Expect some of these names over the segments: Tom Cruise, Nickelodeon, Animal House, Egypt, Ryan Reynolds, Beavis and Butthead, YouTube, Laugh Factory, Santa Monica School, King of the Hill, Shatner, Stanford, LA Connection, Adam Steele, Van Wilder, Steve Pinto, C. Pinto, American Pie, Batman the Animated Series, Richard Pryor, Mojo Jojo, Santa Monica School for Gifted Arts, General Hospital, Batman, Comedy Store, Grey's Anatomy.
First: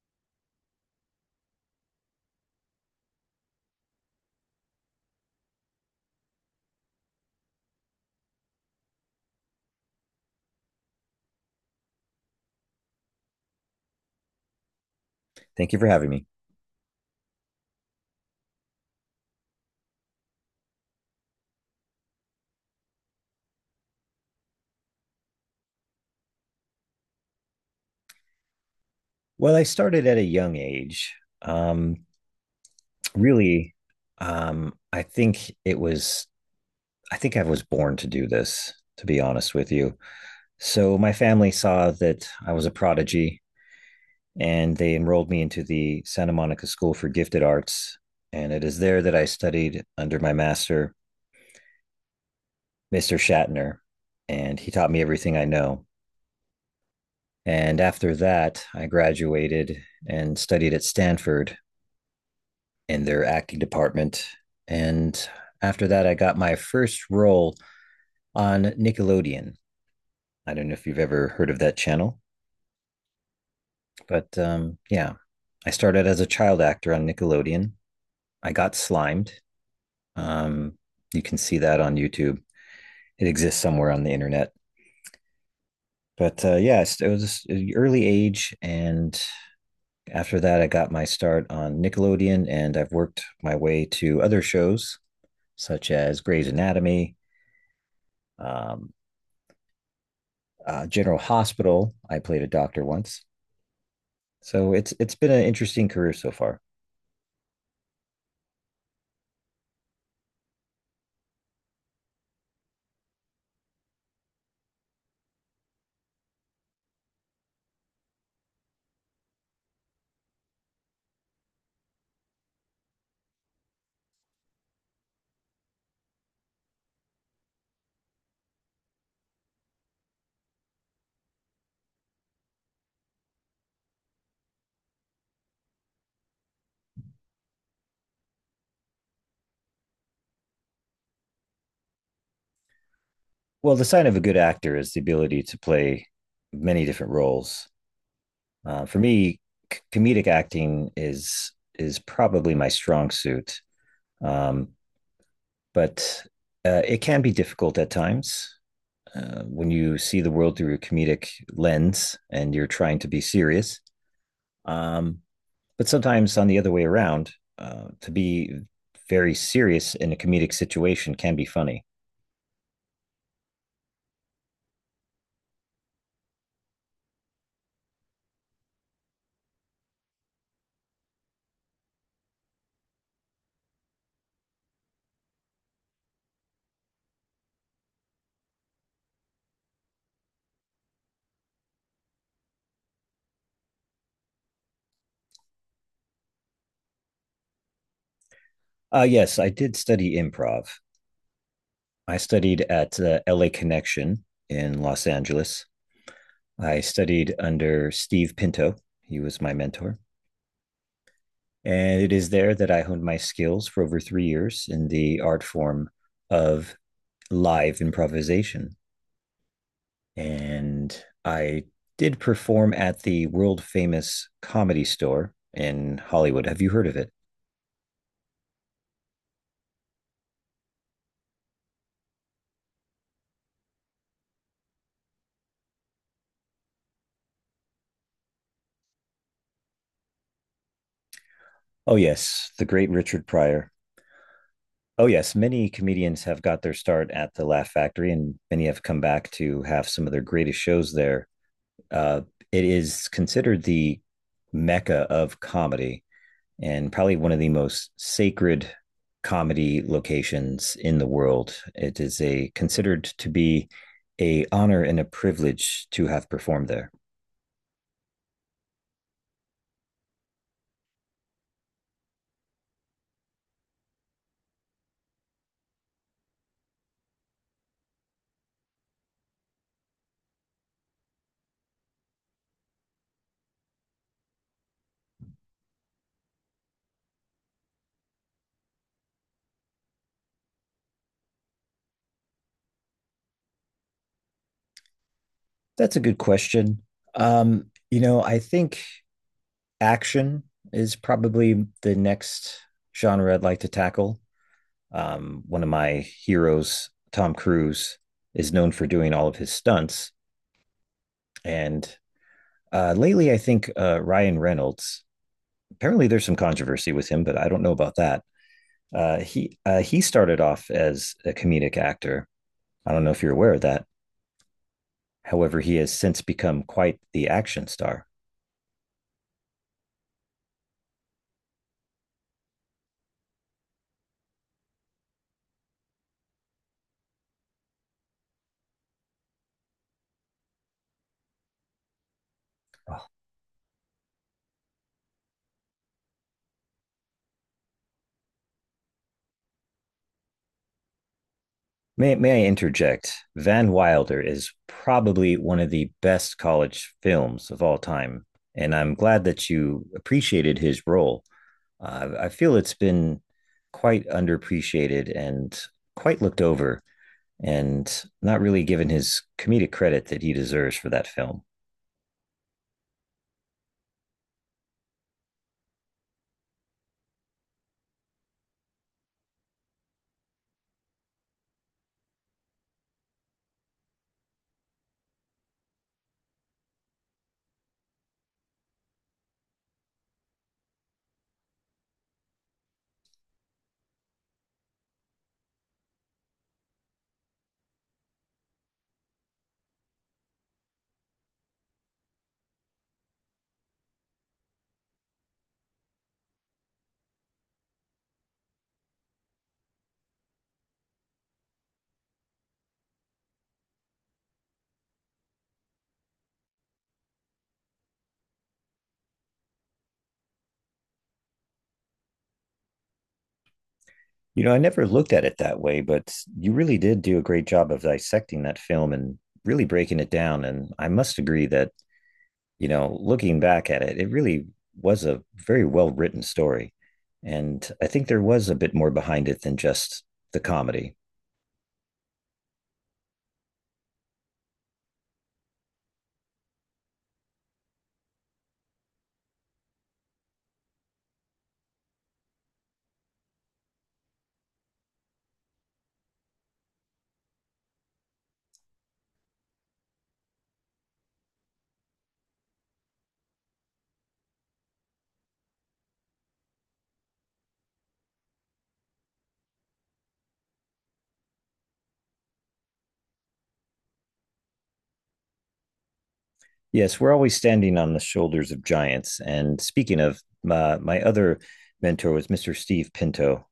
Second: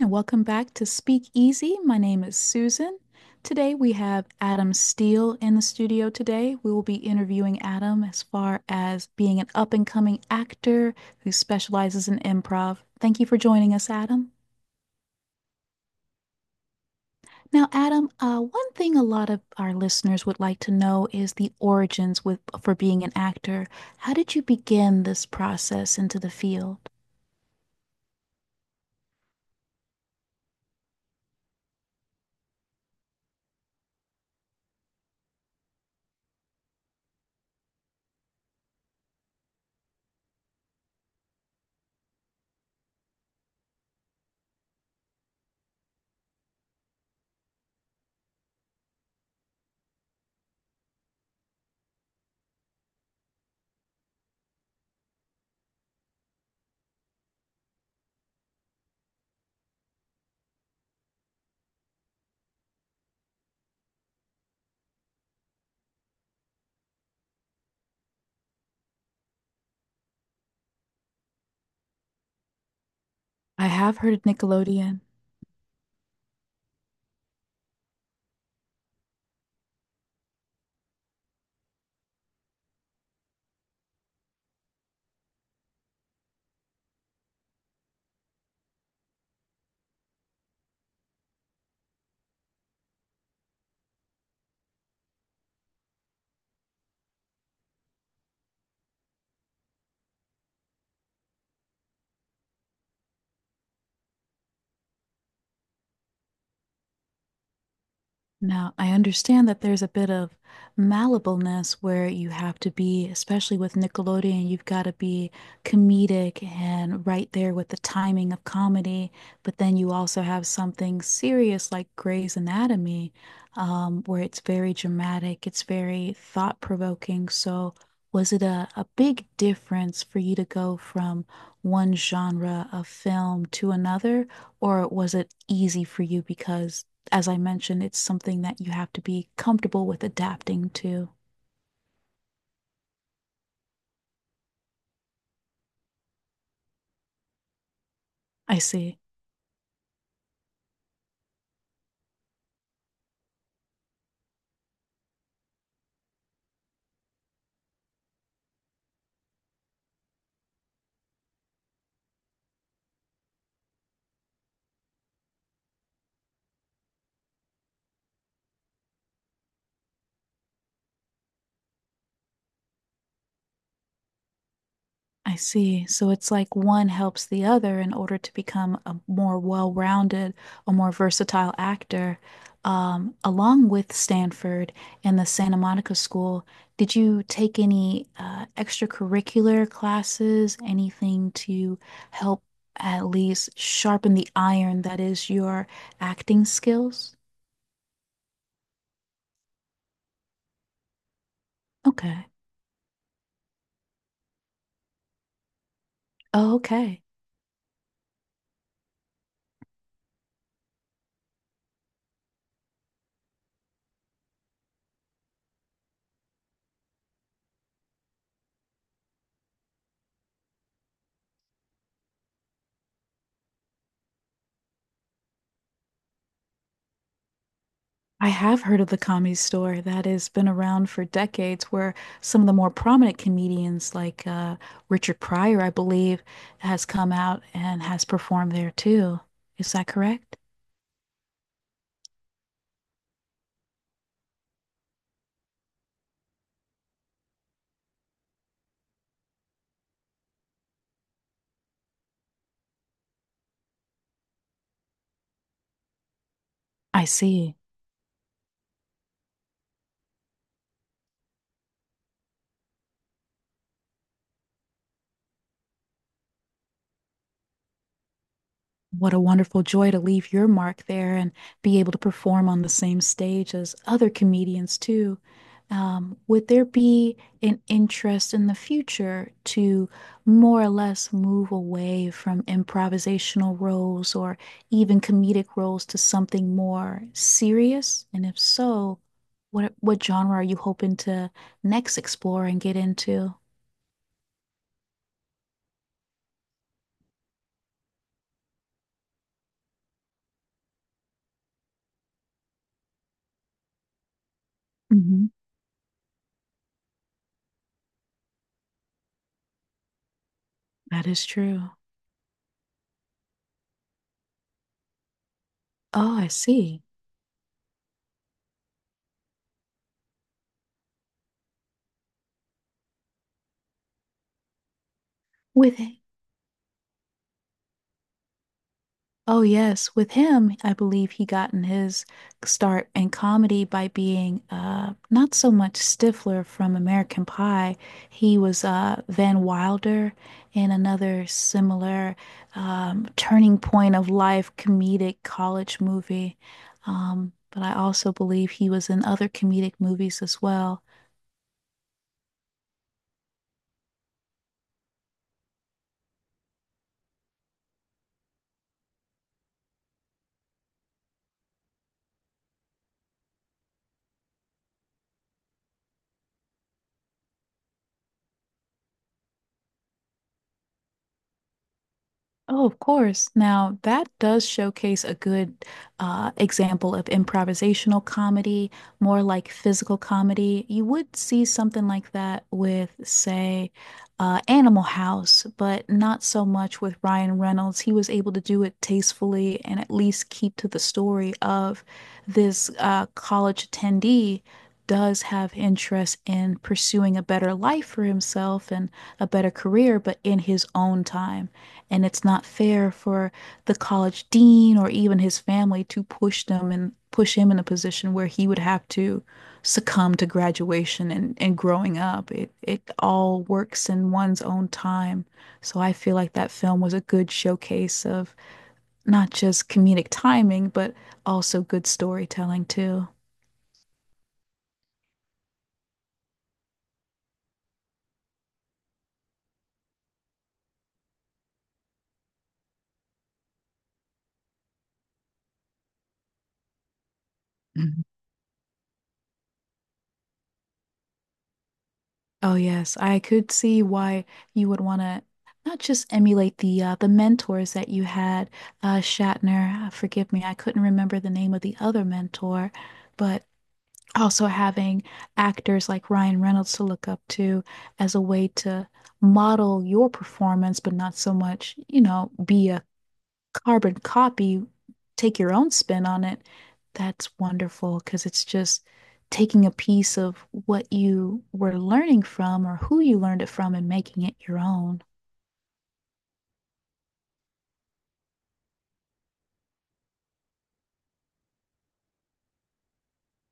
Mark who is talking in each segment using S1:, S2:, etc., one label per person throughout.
S1: And welcome back to Speak Easy. My name is Susan. Today we have Adam Steele in the studio today. We will be interviewing Adam as far as being an up and coming actor who specializes in improv. Thank you for joining us, Adam.
S2: Thank you for having me.
S1: Now, Adam, one thing a lot of our listeners would like to know is the origins with for being an actor. How did you begin this process into the field?
S2: Well, I started at a young age. Um, really, I think it was, I think I was born to do this, to be honest with you. So my family saw that I was a prodigy and they enrolled me into the Santa Monica School for Gifted Arts. And it is there that I studied under my master, Mr. Shatner, and he taught me everything I know. And after that, I graduated and studied at Stanford in their acting department. And after that, I got my first role on Nickelodeon. I don't know if you've ever heard of that channel,
S1: I have heard of
S2: but
S1: Nickelodeon.
S2: yeah, I started as a child actor on Nickelodeon. I got slimed. Um, you can see that on YouTube. It exists somewhere on the internet. But yeah, it was an early age, and after that, I got my start on Nickelodeon, and I've worked my way to other shows such as Grey's Anatomy, um, General Hospital. I played a doctor once, so it's been an interesting career so far.
S1: Now, I understand that there's a bit of malleableness where you have to be, especially with Nickelodeon, you've got to be comedic and right there with the timing of comedy. But then you also have something serious like Grey's Anatomy, where it's very dramatic, it's very thought-provoking. So, was it a big difference for you to go from one genre of film to another, or was it easy for you because as I mentioned, it's something that you have to be comfortable with adapting to.
S2: Well, the sign of a good actor is the ability to play many different roles.
S1: I
S2: For
S1: see.
S2: me, comedic acting is probably my strong suit, um, but it can be difficult at times when you see the world through a comedic lens and you're trying to be serious. Um, but sometimes on the other way around, to be very serious in a comedic situation can be funny.
S1: I see. So it's like one helps the other in order to become a more well-rounded, a more versatile actor. Along with Stanford and the Santa Monica School, did you take any extracurricular classes, anything to help at least sharpen the iron that is your acting skills?
S2: Yes, I did study improv. I
S1: Okay.
S2: studied at LA Connection in Los Angeles.
S1: Oh,
S2: I
S1: okay.
S2: studied under Steve Pinto, he was my mentor. And it is there that I honed my skills for over 3 years in the art form of live improvisation. And I did perform at the world famous comedy store in Hollywood. Have you heard of it?
S1: I have heard of the Comedy Store that has been around for decades, where some of the more prominent comedians, like Richard Pryor, I believe, has come out and has performed there too. Is that correct?
S2: Oh, yes, the great Richard Pryor. Oh, yes, many comedians have got their start at the Laugh Factory, and many have come back to have some of their greatest shows there. Uh, it is considered the mecca of comedy, and
S1: I
S2: probably one of the
S1: see.
S2: most sacred comedy locations in the world. It is a considered to be a honor and a privilege to have performed there.
S1: What a wonderful joy to leave your mark there and be able to perform on the same stage as other comedians too. Would there be an interest in the future to more or less move away from improvisational roles or even comedic roles to something more serious? And if so, what genre are you hoping to next explore and get into?
S2: That's a good question. Um, you know, I think action is probably the next genre I'd like to tackle.
S1: Mhm.
S2: One of my heroes, Tom Cruise, is known for doing all of his stunts.
S1: That is true.
S2: And lately, I think Ryan Reynolds apparently,
S1: Oh,
S2: there's
S1: I
S2: some
S1: see.
S2: controversy with him, but I don't know about that. He he started off as a comedic actor. I don't know if you're aware of that. However, he
S1: With
S2: has since become quite the action star.
S1: oh, yes. With him, I believe he gotten his start in comedy by being not so much Stifler from American Pie. He was Van Wilder in another similar turning point of life comedic college movie. But I also believe he was in other comedic movies as well.
S2: May I interject? Van Wilder is probably one of the best college films of all time. And I'm glad that you appreciated his role. I feel it's been quite underappreciated and quite looked over, and not really given his comedic credit that he deserves for that film.
S1: Oh, of course. Now, that does showcase a good example of improvisational comedy, more like physical comedy. You would see something like that with, say, Animal House, but not so much with Ryan Reynolds. He was able to do it tastefully and at least keep to the story of this college attendee does have interest in pursuing a better life for himself and a better career, but in his own time. And it's not fair for the college dean or even his family to push them and push him in a position where he would have to succumb to graduation and growing up. It all works in one's own time. So I feel like that film was a good showcase of not just comedic timing, but also good storytelling too.
S2: You know, I never looked at it that way, but you really did do a great job of dissecting that film and really breaking it down. And I must agree that, you know, looking back at it, it really was a very well written story. And I think there was a bit more behind it than just the comedy.
S1: Oh yes, I could see why you would want to not just emulate the the mentors that you had, Shatner. Forgive me, I couldn't remember the name of the other mentor, but also having actors like Ryan Reynolds to look up to as a way to model your performance, but not so much, you know, be a carbon copy, take your own spin on it, that's wonderful because it's just taking a piece of what you were learning from or who you learned it from and making it your own.
S2: Yes, we're always standing on the shoulders of giants. And speaking of, my other mentor was Mr. Steve Pinto,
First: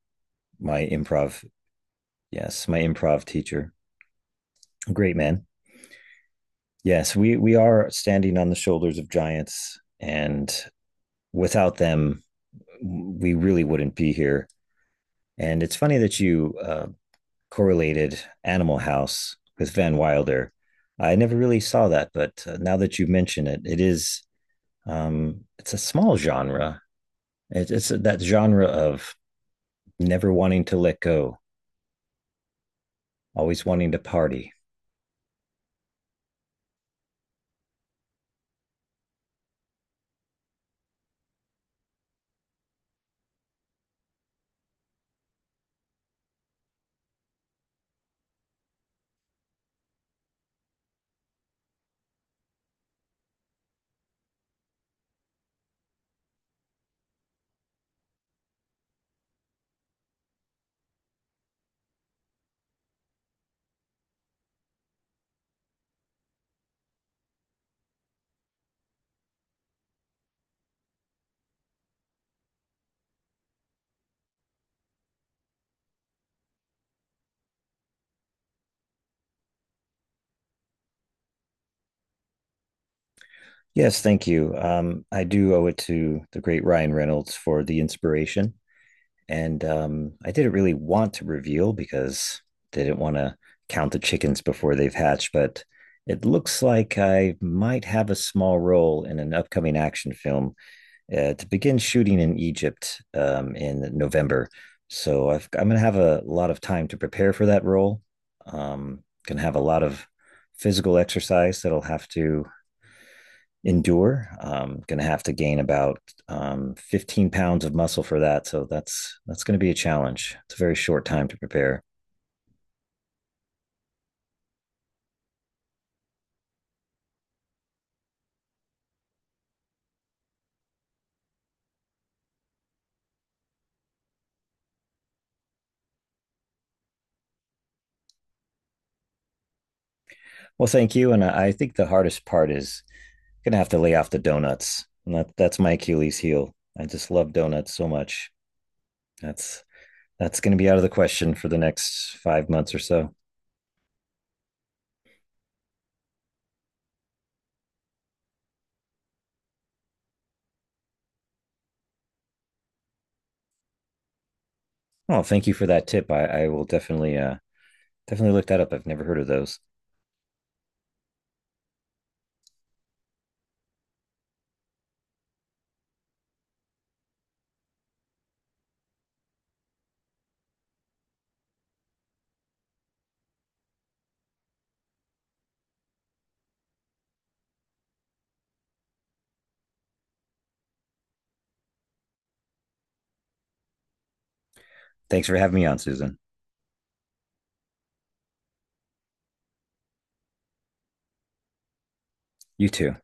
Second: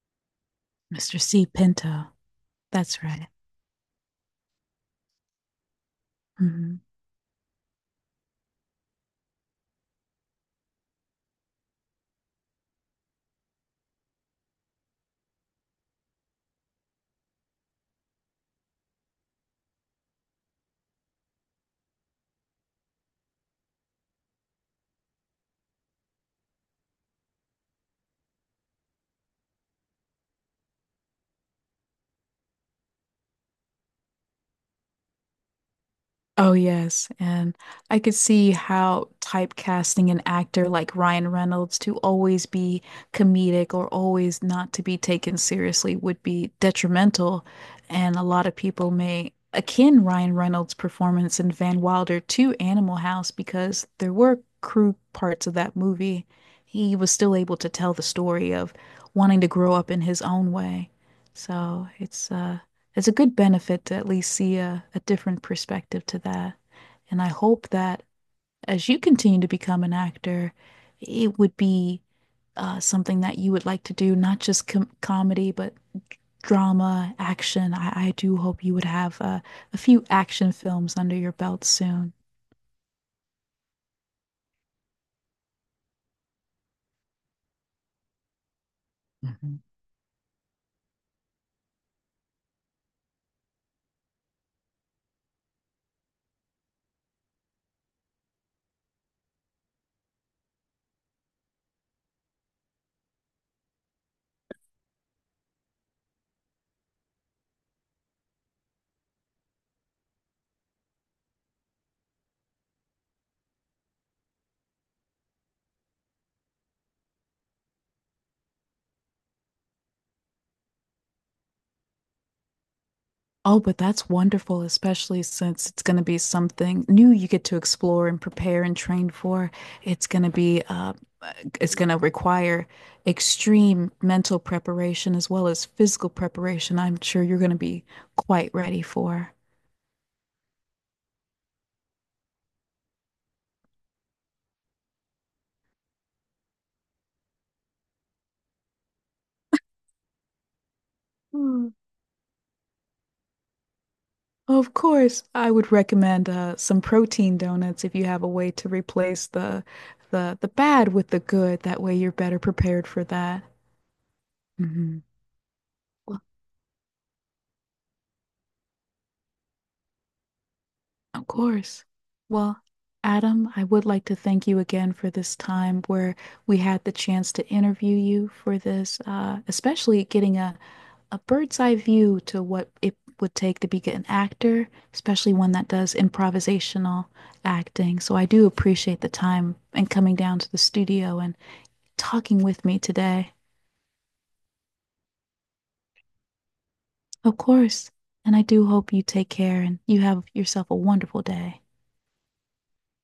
S2: my
S1: Mr.
S2: improv.
S1: C. Pinto.
S2: Yes, my
S1: That's
S2: improv
S1: right.
S2: teacher. Great man.
S1: Mhm.
S2: Yes, we are standing on the shoulders of giants, and without them we really wouldn't be here. And it's funny that you correlated Animal House with Van Wilder. I never really saw that, but now that you mention it, it is it's a small genre. It's that genre of never wanting to let go, always wanting to party.
S1: Oh, yes. And I could see how typecasting an actor like Ryan Reynolds to always be comedic or always not to be taken seriously would be detrimental. And a lot of people may akin Ryan Reynolds' performance in Van Wilder to Animal House because there were crude parts of that movie. He was still able to tell the story of wanting to grow up in his own way. So it's it's a good benefit to at least see a different perspective to that. And I hope that as you continue to become an actor, it would be something that you would like to do, not just comedy, but drama, action. I do hope you would have a few action films under your belt soon.
S2: Yes, thank you. I do owe it to the great Ryan Reynolds for the inspiration.
S1: Mhm.
S2: And I didn't really want to reveal because they didn't want to count the chickens before they've hatched, but it looks like I might have a small role in an upcoming action film to begin shooting in Egypt in November. I'm going to have a lot of time to prepare for that role. Going to have a lot of physical exercise that I'll have to endure. Going to have to gain about 15 lbs of muscle for that. So that's going to be a challenge. It's a very short time to prepare.
S1: Oh, but that's wonderful, especially since it's going to be something new you get to explore and prepare and train for. It's going to be it's going to require extreme mental preparation as well as physical preparation. I'm sure you're going to be quite ready for.
S2: Well, thank you. And I think the hardest part is going to have to lay off the donuts. And that's my Achilles heel. I just love donuts so much. That's that's going to be out of the question for the
S1: Hmm.
S2: next 5 months or so.
S1: Of course, I would recommend some protein donuts if you have a way to replace the bad with the good. That way you're better prepared for that. Hmm.
S2: Oh, thank you for that tip. I will definitely definitely look that up. I've never heard of those.
S1: Of course. Well, Adam, I would like to thank you again for this time where we had the chance to interview you for this, especially getting a bird's eye view to what it would take to be an actor, especially one that does improvisational acting. So I do appreciate the time and coming down to the studio and talking with me today.
S2: Thanks for having me on, Susan.
S1: Of course. And I do hope you take care and you have yourself a wonderful day.
S2: You too.